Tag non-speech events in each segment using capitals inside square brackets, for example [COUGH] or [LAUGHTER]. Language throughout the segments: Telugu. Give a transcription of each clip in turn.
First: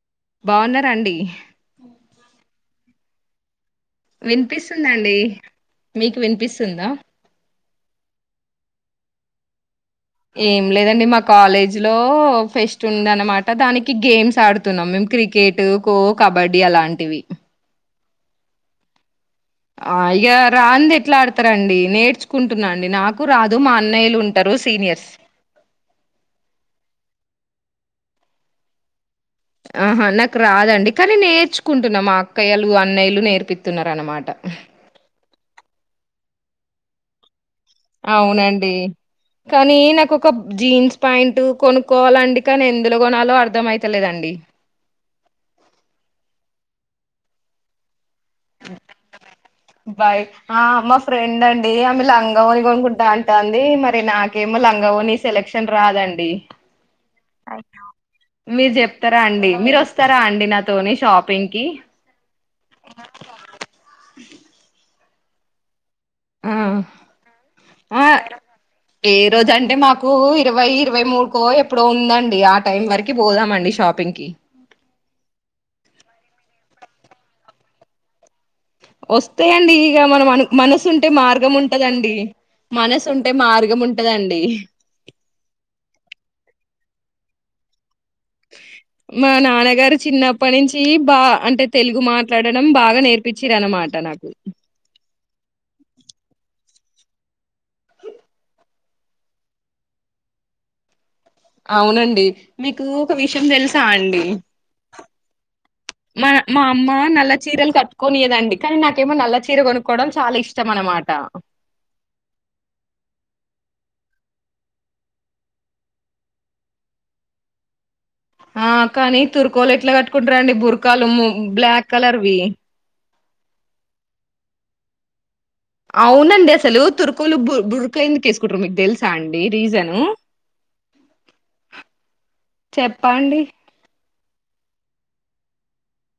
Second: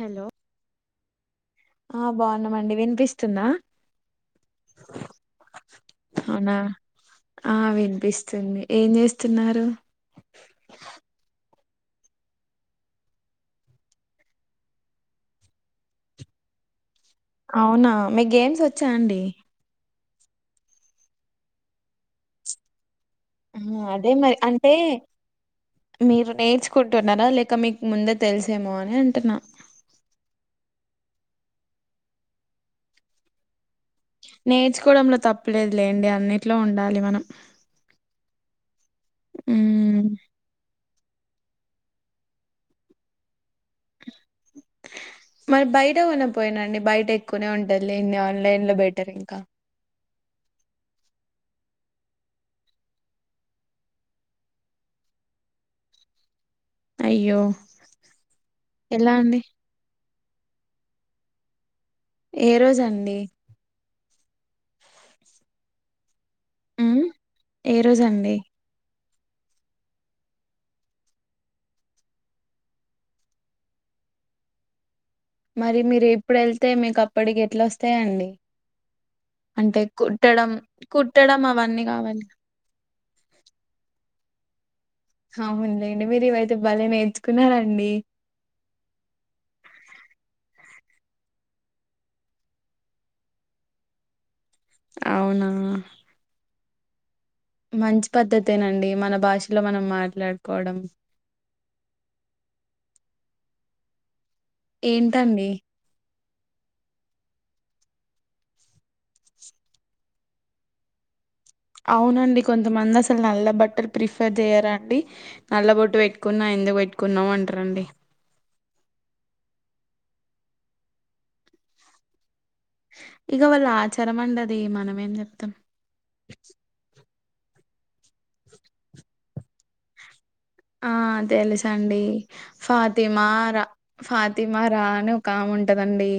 హలో బాగున్నారా అండి ఆ బాగున్నామండి వినిపిస్తుందా వినిపిస్తుందండి మీకు అవునా వినిపిస్తుందా ఆ వినిపిస్తుంది ఏం చేస్తున్నారు ఏం లేదండి మా కాలేజ్ లో ఫెస్ట్ ఉంది అనమాట దానికి గేమ్స్ ఆడుతున్నాం మేము క్రికెట్ కో కబడ్డీ అలా లాంటివి అవునా మీకు గేమ్స్ వచ్చా అండీ ఆ ఇక రాంది ఎట్లా ఆడతారండి నేర్చుకుంటున్నాండి నాకు రాదు మా ఆ అదే అన్నయ్యలు మరి ఉంటారు అంటే సీనియర్స్ మీరు నేర్చుకుంటున్నారా లేక ఇక మీకు ముందే తెలిసేమో అని అంటున్నా ఆహా నాకు రాదండి కానీ నేర్చుకుంటున్న మా అక్కయ్యలు అన్నయ్యలు నేర్పి నేర్చుకోవడంలో తప్పలేదు లేండి అన్నిట్లో ఉండాలి మనం అవునండి కానీ ఉమ్ నాకు ఒక జీన్స్ పాయింట్ కొనుక్కోవాలండి కానీ ఎందులో కొనలో అర్ మరి బయట కొన పోయినండి బయట ఎక్కువనే ఉంటంది లెండి ఆ ఆన్లైన్ లో బెటర్ ఇంకా బాయ ఆ మా ఫ్రెండ్ అండి ఆమె లంగావోని కొనుక్కుంటా అంటది మరి నాకేమో లంగావో వోణి సెలక్షన్ రాదండి అయ్యో మీరు చెప్తారా అండి మీరు వస్ స్తారా అండి నాతోని షాపింగ్ కి ఏ రోజండి [INAUDIBLE] ఆ ఉ ఏ ఆ రోజండి ఏ రోజు అంటే మాకు ఇరవై ఇరవై మూడుకో ఎప్పుడో ఉందండి ఆ టైం వరకి పోదామండి షాప్ షాపింగ్ కి మరి మీరు ఇప్పుడు వెళ్తే మీకు అప్పటికి ఎట్లా వస్తాయండి వస్తాయండి అంటే ఇక మన మ కుట్టడం మనసు ఉంటే కుట్టడం మార్గం అవన్నీ ఉంటదండి కావాలి మనసు ఉంటే మార్గం ఉంటదండి అవునులేండి మీరు ఇవైతే భలే నేర్చుకున్నారండి మా నాన్నగారు చిన్నప్పటి నుంచి బా అంటే తెలుగు మాట్లాడడం బాగా నేర్పించిరనమాట నాకు అవునా మంచి పద్ధతేనండి మన భాషలో మనం మాట్లాడుకోవడం అవునండి మీకు ఒక విషయం తెలుసా అండి ఏంటండి మా మా అమ్మ నల్ల చీరలు కట్టుకొనియదండి కానీ నాకేమో నల్ల చీర కొనుక్కోవడం చాలా ఇష్టం అనమాట టా అవునండి కొంతమంది అసలు నల్ల బట్టలు ప్రిఫర్ చెయరాండి నల్ల బొట్టు పెట్టుకున్నా ఎందుకు పెట్టుకున్నవు అంటరండి ఆ కానీ తుర్కోలు ఎట్లా కట్టుకుంటారండి బురకాలు ము బ్లాక్ కలర్వి ఇగ వాళ్ళ ఆచారం అండది మనం ఏం చెప్తాం అవునండి అసలు తుర్కులు బు బురకెందుకు వెసుకుంట్ర మీకు తెలుసా అండి రీజను ఆ తెలుసండి ఫాతిమా చెప్పండి రా ఫా తిమారా అని ఒక ఆముంటదండి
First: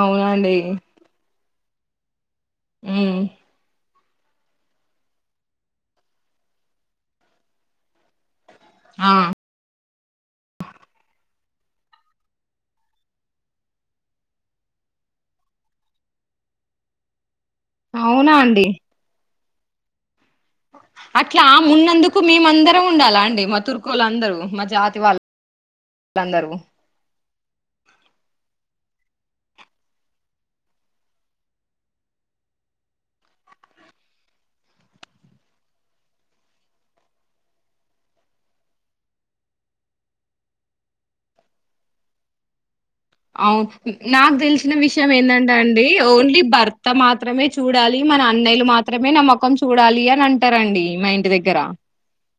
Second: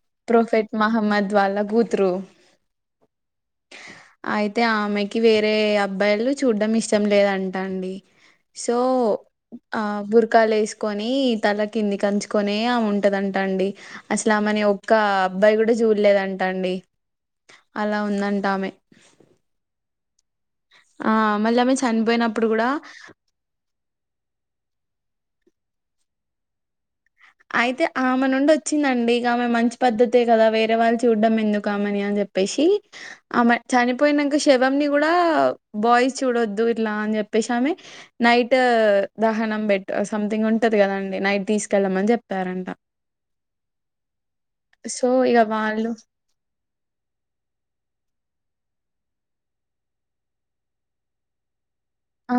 అవునండి ప్రొఫెట్ మహమ్మద్ వాళ్ళ గూత్రు ఊ అయితే ఆమెకి వేరే అబ్బాయిలు చూడ్డం ఇష్టం లేదంటా అండి సో ఆ ఆ బురకాలు వేసుకొని తల్ల కింది వంచుకొనే ఆమే ఉంటదంటా అండి అసలు ఆమెని ఒక్ ఇంకా అబ్బాయి కూడా చూడలేదంటండి అలా అవునా అండి ఉందంటామె అట్లా ఆమె ఉన్నందుకు చనిపోయినప్పుడు కూడా మేమందరం ఉండాలా అండి మా తుర్కులందరూ మా జాతి వాళ్ళు అందరూ అయితే ఆమె నుండి వచ్చిందండి ఇక ఆమె మంచి పద్ధతే కదా వేరే వాళ్ళును చూడ్డం ఎందుకు ఆమెని అని చెప్పేసి ఆమె చనిపోయినాక శవం ని కూడ బాయ్స్ చూడొద్దు ఇట్లా అని చె ప్పేసామే నైట్ దహనం సంథింగ్ ఉంటాది కదండి నైట్ తీసుకెళ్లమని చె తరంట అవు నాకు తెలిసిన సో విషయం ఇక ఏంటంటే అండి వాళ్ళు ఓన్లీ భర్త మాత్రమే చూడాలి మన అన్నయ్యలు మాత్రమే న మొకం చూడాలి అని అంటారండి మా ఇంటి దగ్గర ఆ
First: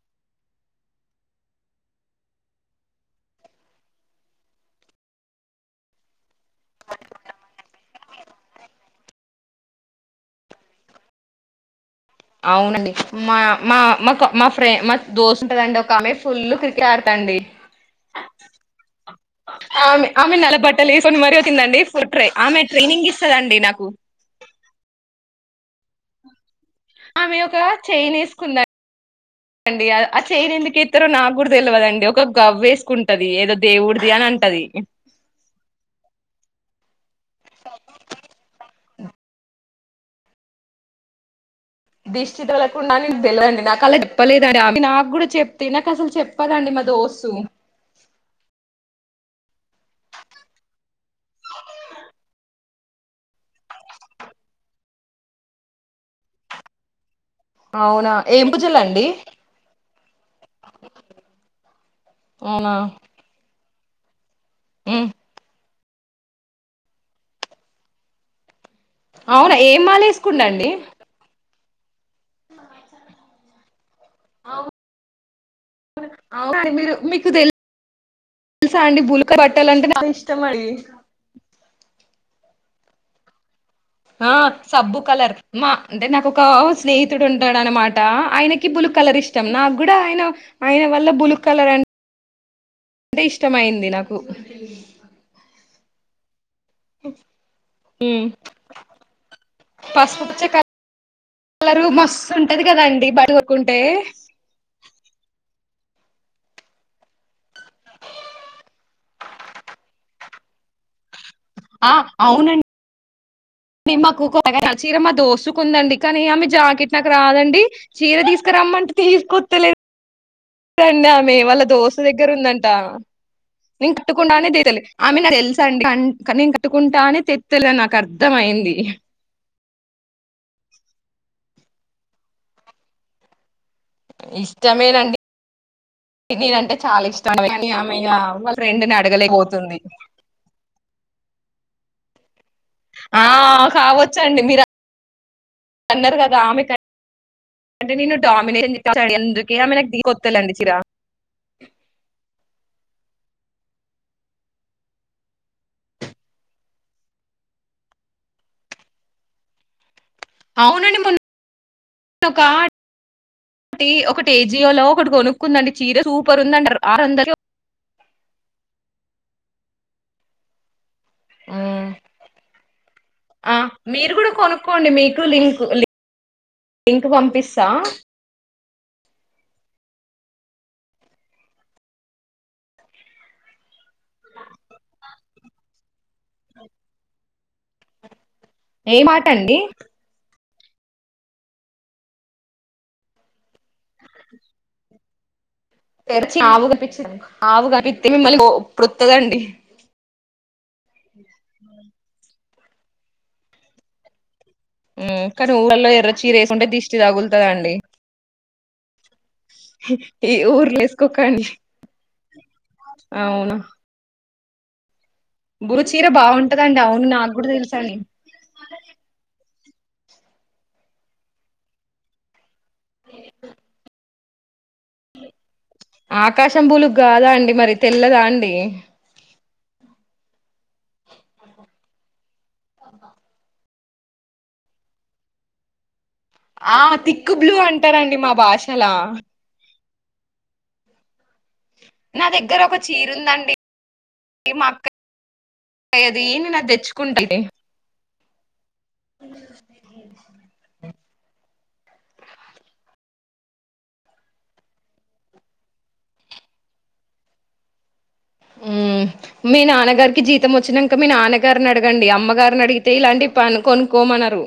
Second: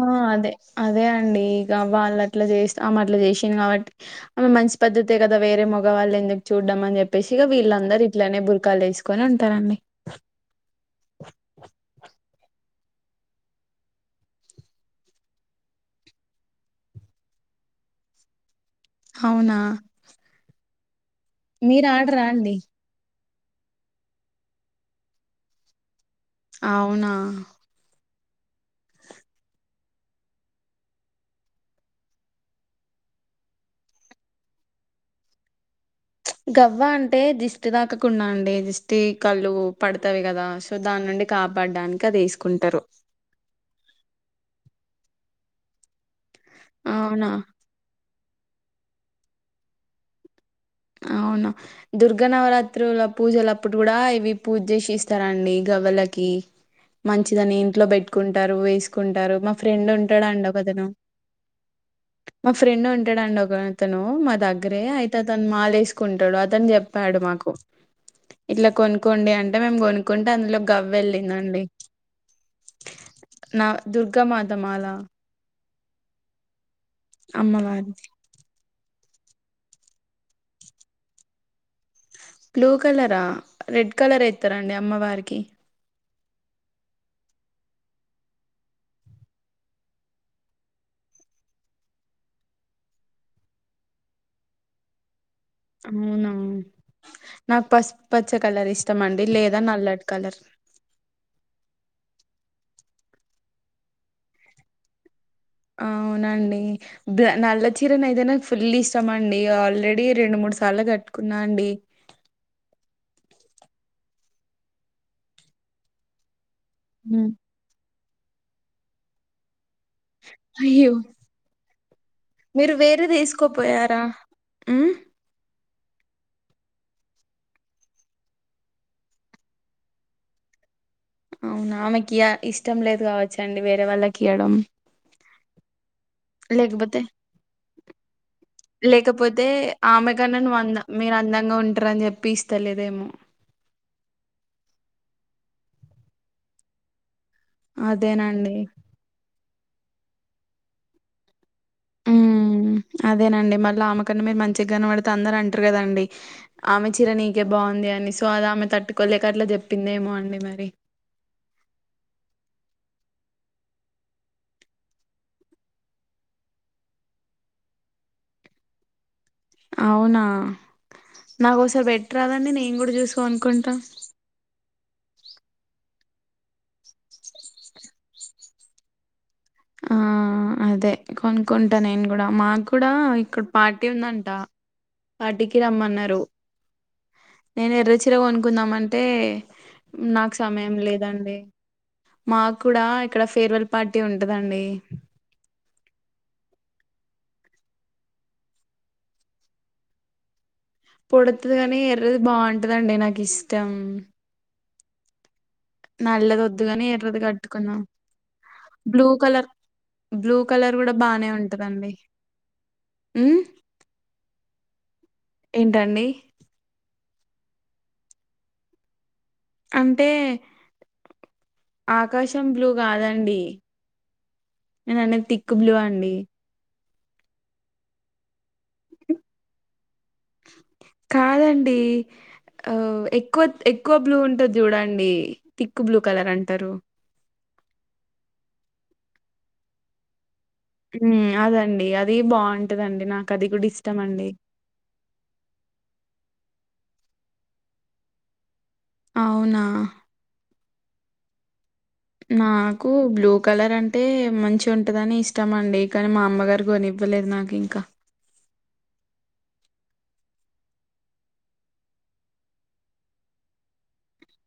అదే అండి ఇక వాళ్ళు అట్లా చేస్త ఆమె అట్లా చేసింది కాబట్టి ఆమె మంచి పద్ధతి కద వేరే మగవాళ్ళు ఎందుకు చూడ్డం అని చెప్పేసి ఇగ వీళ్ళందరూ ఇట్లనే బురకాలు వేసుకొని ఉంటారండి [INAUDIBLE] అవునండి మా మా మా మా ఫ్రెం మా దోస్తు ఉంటాదండి ఒక ఆమె ఫుల్ క్రికెట్ ఆడతా అండి [INAUDIBLE] అవునా ఆమె ఆమె నెలబట్టలు వేసుకొని మరి వచ్చిందండి మీరు ఆడరా ఫట్రే అండి ఆమె ట్రైనింగ్ ఇచ్చేదండి నాకు అవునా ఆమె ఒక చెయిన్ వేసుకుంద అండి ఆ చైన్ ఎందుకు ఎత్తారో నాకుడా తెలివదండి ఒక గవ్వ వేసుకుంటాది ఏదో దేవుడిది అని ఉంటది గవ్వ అంటే దిష్టి తాక కుండా అండి [UNINTELLIGIBLE] టి కళ్ళు పడతాయి కదా సో దాని నుండి కా దిష్టితగలకుండానే నేను తెలండి నాకు అలా చెప్పలేదుని నాకు కూడా చెప్తే నాకు అసలు చెప్ [UNINTELLIGIBLE] అండి మా అవునా దోస్తు అవును దుర్గ నవరాత్రుల పూజలు అప్పుడు కూడ ఇవి పూజ చేసి ఇస్తారండి గవ్వలకి మంచిదని ఇంట్లో అవునా ఏం పెట్టుకుంటారు పూజలండి వేసుకుంటారు మా ఫ్రెండ్ ఉంటాడండి ఒక అతను మా అవునా ఫ్రెండ్ ఉంటాడండి ఒ అతను మా దగ్గరే ఉమ్ అయితే అతను మాలేసుకుంటాడు అతను చెప్పాడు మాకు ఇట్ల కొనుక్కోండి అవునా అంటే మేము ఏం మాల కొనుక్కుంటే అందులో వేసుకుండండి గవ్వ వెళ్ళిందండి నా దుర్గా మాత మాల అవు మీరు మీకు తెలు అమ్మవారి తెలుసా అండి బులు ఇష్టమండి బ్లూ కలరా రెడ్ కలర్ ఆ ఎత్తరండి సబ్బు కలర్ అమ్మవారికి మ అంటే నాకు ఒక స్నేహితుడు ఉంటాడు అన్మాట ఆయనకి బులు కలర్ ఇష్టం నాకు కూడా ఆయన ఆయన బులు కలర్ అం అంటే ఇష్టంమయింది నాకు అవునా నాకు పసుపు ఉమ్ పచ్చ కలర్ ఇష్టం మండి లేద నల్లటి పసుపు కలర్ పచ్చ కలరు మస్తు ఉంటది కదాండి [UNINTELLIGIBLE] కొనుకుంటే అవునండి నల్ల చీర అయితే నాకు ఫుల్ ఇష్ట మండి ఆల్రెడీ రెండు మూ సాల్ కట్ ఆ అవున మాకు చీర మా దోస్తు కొందండి కానీ ఆమె జాకెట్ నాకు ఉమ్. రాదండి చీర తీసుకురమ్మంటే తీసుకొస్తలే అయ్యో అమే వాళ్ళ దోస్ దగ్గర ఉందంట మీరు వేరే తీసుకోపోయారా కట్టుకుండానే ఉమ్ [UNINTELLIGIBLE] నేను కట్టుకుంటానే తెత్తలే నాకు అర్థం అయింది అవునా ఆమెకియ ఇష్టం లేదు కావచ్చండి వేరే వాళ్ళకి ఇయ్వడం ఇష్టమేనండి నేనంటే లేకపోతే చాలా ఇష్టం కానీ ఆమె ఇగ వాళ్ళ ఫ్రెండ్ ని లేకపోతే అడగలేకపోతుంది ఆమె కన్నా నువ్వు అంద మీరు అం అందంగా ఉంటారని చెప్పి ఇస్తలేదేమో ఆ కావచ్చండి మీరు అన్నారు కదా ఆమె కయ్ అంటే నేను అదేనండి డామినేషన్ ఎందుకే ఆమె నాకు ది కొత్తండి చిరా ఉమ్ అదేనండి మళ్ళీ ఆమె కన్నా మీరు మంచిగాన పడితే అందరు అంటారు కదండి ఆమె చీర నీకే బా బాగుంది అని సో అది ఆమె తట్టుకోలేక అట్లా చెప్పిందేమో అని అవునండి మొన్న ఒక ఒకటి ఒకటి ఏజియోలో ఒకటి కొనుక్కుందండి చీర సూపర్ ఉందండి అరుండిలే అవునా నాకోసారి ఉమ్ పెట్టరాదండి నేను కూడా చూసి ఆ కొనుక్కుంటా మీరు కూడా కొనుక్కోండి మీకు లింక్ లీ లింకు పంపిస్తా ఆ అదే కొనుకుంటా నేను కూడా మాకు కూడా ఇక్కడ పార్టీ ఉందంట పార్టీకి రమ్మన్నారు. నేను ఎర్రచీర ఏ కొనుకుందామంటే మాట అండి నాకు సమయం లేదండి. మాకు కూడా ఇక్కడ ఫేర్వెల్ పార్టీ ఉంటదండి. తేరిచి ఆవు గనిపిచ్చి ఆవుగానిపిచ్చింది మళ్ళీ పో ప్రొట్తదండి పొడతది కానీ ఎర్రది బాగుంటదండి నాకు ఇష్టం. కానీ ఊళ్లో ఎర్ర చీర నల్లది యేసుకుంటే వద్దుగాని దిష్టి ఎర్రది తాగులుతిదండి. కట్టుకుందాం బ్లూ కలర్ ఈ బ్లూ కలర్ ఊర్లో కూడా బానే వేసుకోకండి ఉంటదండి బ్లూ చీర ఏంటండి బాగుంటదండి అవును నాకు కూడా తెలుసండి. అంటే ఆకాశం బ్లూ కాదండి. నేను అనేది థిక్క్ బ్లూ అండి. ఆకాశం బులుగు కాదా అండి మరి తెల్లదా అండి. కాదండి ఆ ఎక్కువ ఎక్ ఎక్కువ బ్లూ ఉంటుంది చూడండి థిక్క్ బ్లూ కలర్ అంటారు. థిక్క్ బ్లూ అంటారండి మా భాషలా హ్మ్ అదండి అది నా దగ్గర ఒక బాగుంటదండి. చీర నాకు అది ఉందండి కూడా ఇష్టం అండి. ఏ నేనది తెచ్చకుంటలే. అవునా నాకు బ్లూ కలర్ అంటే మంచి ఉంటదని ఇస్తామండి కానీ మా అమ్మగారు కొని ఇవ్వలేదు నాకింకా మ్మ్ మీ నాన్నగారికి జీతం వచ్చినంక మీ నాన్నగారిని అడగండి అమ్మగారిని అడిగితే ఇలాంటి పను కొనుకోమని అన్నారు.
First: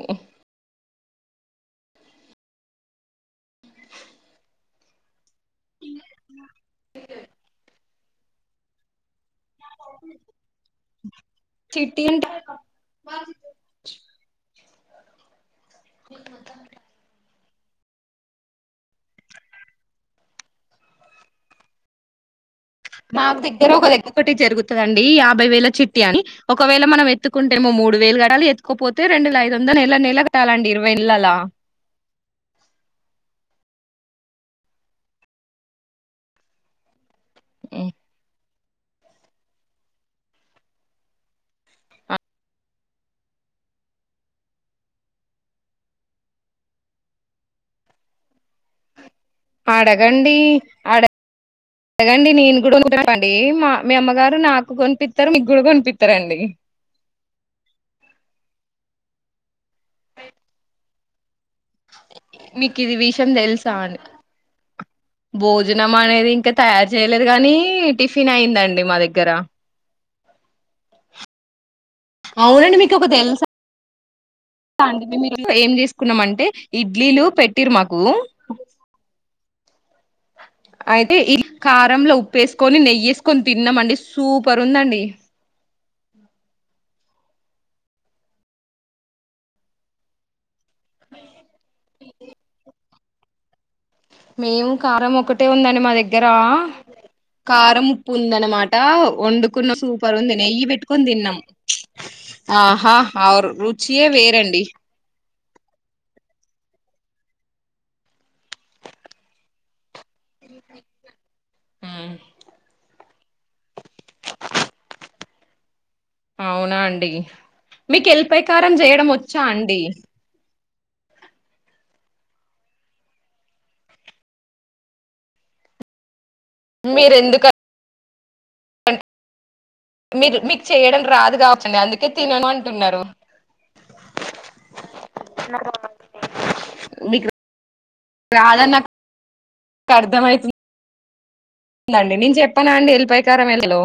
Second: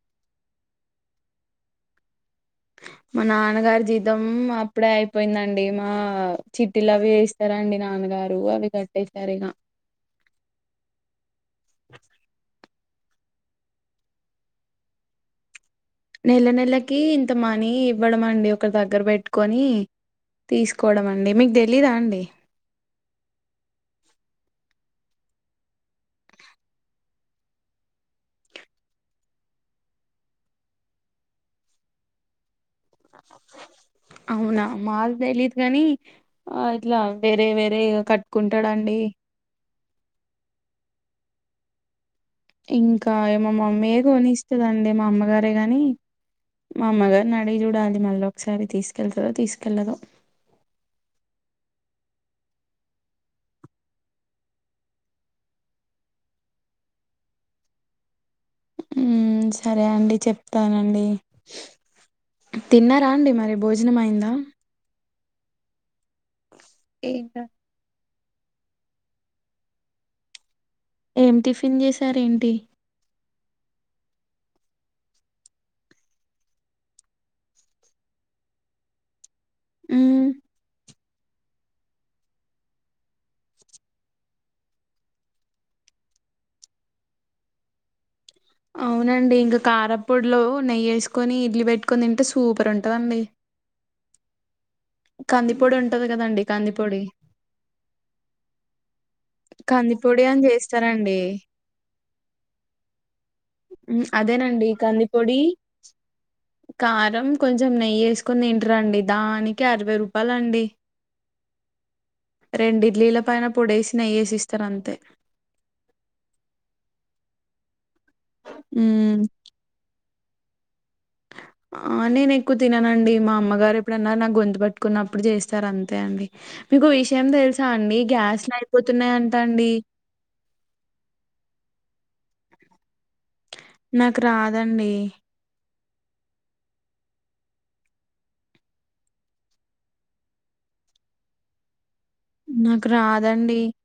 మా నాన్నగారి జీతం అప్పుడే అయిపోయిందండి. ఏ మా చిట్టీలు అవి ఎస్తారండి నాన్నగారు అవి కట్టేసారు ఇక చిట్టీ ఉంటే వాస్ గో నెల నెలకి ఇంత మనీ ఇవ్వడం అండి ఒకరి దగ్గర పెట్టుకొని తీసుకోవడం అండి మీకు తెలీదా అండి. మాకు దగ్గర ఒక దగ్గ ఒకటి జరుగుతుందండి. యాభై వేల చిట్టి అని ఒకవేళ మనం ఎత్తుకుంటే ము మూడు వేలు కటాలి ఎత్తుకోపోతే రెండువేల ఐదు వందలు నెల నెల కటాలండి ఇరవై నెలల్ల అవునా మాక్ తెలీదు గని ఆ ఇట్లా వేరే వేరే ఇగ కట్టుకుంటాడండి. ఇంకా ఇమా మమ్మీయే కొనిస్తుదండి మా అమ్మగారే గాని మా అమ్మగారిని అడిగి చూడాలి మళ్ళీ ఒకసారి తీసు అడగండి అడ అడగన్ అండి నేను కూడా కొనుకుంటానండి మా మీ అమ్మగారు నాకు కొనిపిత్తరు మీకు కూడా కొనిపిత్తరండి. ఉమ్ సరే అండి చెప్తానండి. మీకు ఇది తిన్నారా విషయం అండి మరి తెలుసా భోజనం అని అయిందా భోజనం అనేది ఇంకా తయారు చేయలేదు ఏంటా కానీ టిఫిన్ అయి్యందండి మా దగ్గర ఏం టిఫిన్ చేశారేంటి అవునండి మీకు ఒక తెలుసా అడి మే ఏం చేసుకున్నామ అంటే ఇడ్లీలు పెట్టిరు మాకు ఉమ్ ఆయి ఈ కారంంలో ఉప్పేసుకొని నెయ్యేసుకొని తిన్నామ అండి సూపర్ ఉందండి అవునండి ఇంకా కారపొడిలో నెయ్యి వేసుకొని ఇడ్లీ పెట్టుకొని తింటే సూపర్ ఉంటదండి మేము కారం ఒకటే కందిపొడి ఉందండి మా ఉంటది దగ్గర కదండి కందిపొడి కారం ఉప్పు ఉంద అనమాట వండుకున్న సూపర్ కందిపొడి ఉంది అని నెయ్యి పెట్టుకొని చేస్తారండి తిన్నాము ఆహా ఆరు మ్మ్, రుచియే వేరండి అదేనండి కందిపొడి కారం కొంచెం నెయ్యి వేసుకొని తింట రండి దానికి అరవై రూపాయల అండి రెండిడ్లీల పైన పొడేసి నెయ్యేసిస్తార్ అంతే అవునా అండి మీకు ఎల్పకారం చేయడం మ్మ్, వచ్చా అండి అ ఆ నేను ఎక్కువ తిననండి మా అమ్మగారు ఎప్పుడన్నారు నా గొంతు పట్టుకున్నప్పుడు చేస్తారు అంతే అండి మీకు మీరు విషయం ఎందుక తెలుసా అండి గ్యాస్లు అయిపోతున్నాయి అంటా అండి మీరు మీకు చేయడం రాదు కాబట్ండి అందుకే తినను అంటున్నారు నాకు రాదండి మీకు రా రాదని నాకు అర్థంమవుతుంది లండి నేను చెప్పానా నాకు అండి ఎలిపైకారం రాదండి ఎలో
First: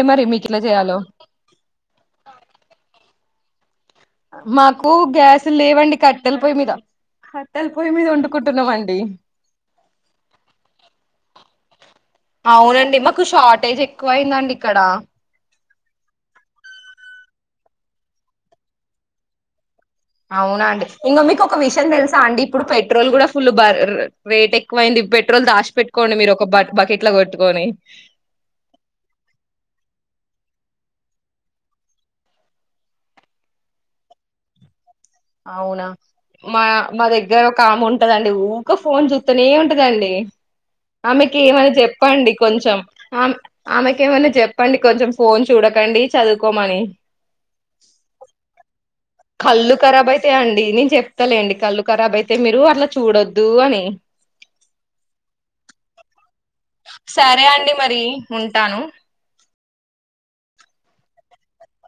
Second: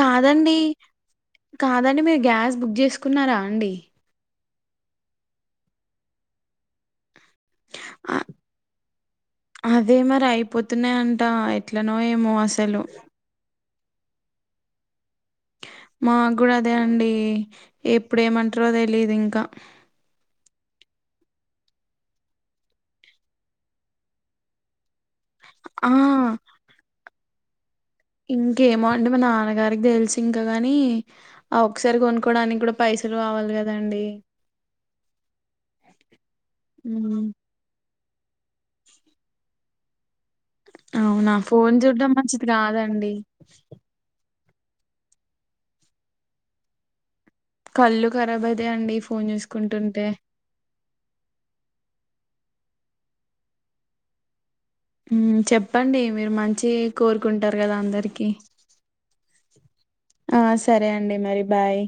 కాదండి చేయాలో కాదండి మీరు గ్యాస్ బుక్ చేసుకున్నారా అండి మాకు గ్యాస్ లేవండి కట్టెలి పోయి మీద కట్టెల పొయ్యి మీద అ వండుకుంటున్నామ అండి అదే మరి అయిపోతున్నాయంట ఎట్లనో ఏమో అసలు అవునండి మాకు షార్టేజ్ ఎక్కువ అయిందండి ఇక్కడ మాగు అదే అండి ఎప్పుడ ఏమంటారో తెలీదు ఇంకా అవున అండి ఇంకా మీకు ఒక విషయం తెలుసా అండి ఇప్పుడు పెట్రోల్ కూడా ఫుల్ బర్ రేట్ ఎక్కువైంది పెట్రోల్ దాసి ఆ పెట్టుకోండి మీరు ఒక బకెట్ లో కొట్టుకొని ఇంకేమో అంటే మా నాన్నగారికి తెలిసు ఇంకా కాని ఆ ఒకసారి కొనుక్కోడానికి కూడా పైస [UNINTELLIGIBLE] కావాలి కదండి అవునా మా మా ఉమ్ దగ్గర ఒకాముంట ఉంటదండి ఊక ఫోన్ చూస్తూనే ఉంటదండి అవునా ఆమెకి ఏమైనా ఫోన్ చూడ్డం చెప్పండి మంచిది కొంచెం కాదండి ఆమె ఆమెకి ఏమన్నా చెప్ప చెప్పండి కొంచెం ఫోన్ చూడకండి చదువుకోమని కళ్ళు ఖరాబ్ అయితాయండి ఫోన్ కళ్ళు చూసుకుంటుంటే ఖరాబ్ అయిత అండి నేను చెప్తాలేండి కళ్లుఖరాబ్ అయి అయిే మీరు అట్లా చూడొద్దు అని చెప్పండి మీరు మంచి సరే కోరుకుంటారు అండి కదా మరి అందరికి ఉంటాను ఆ సరే అండి మరి బాయ్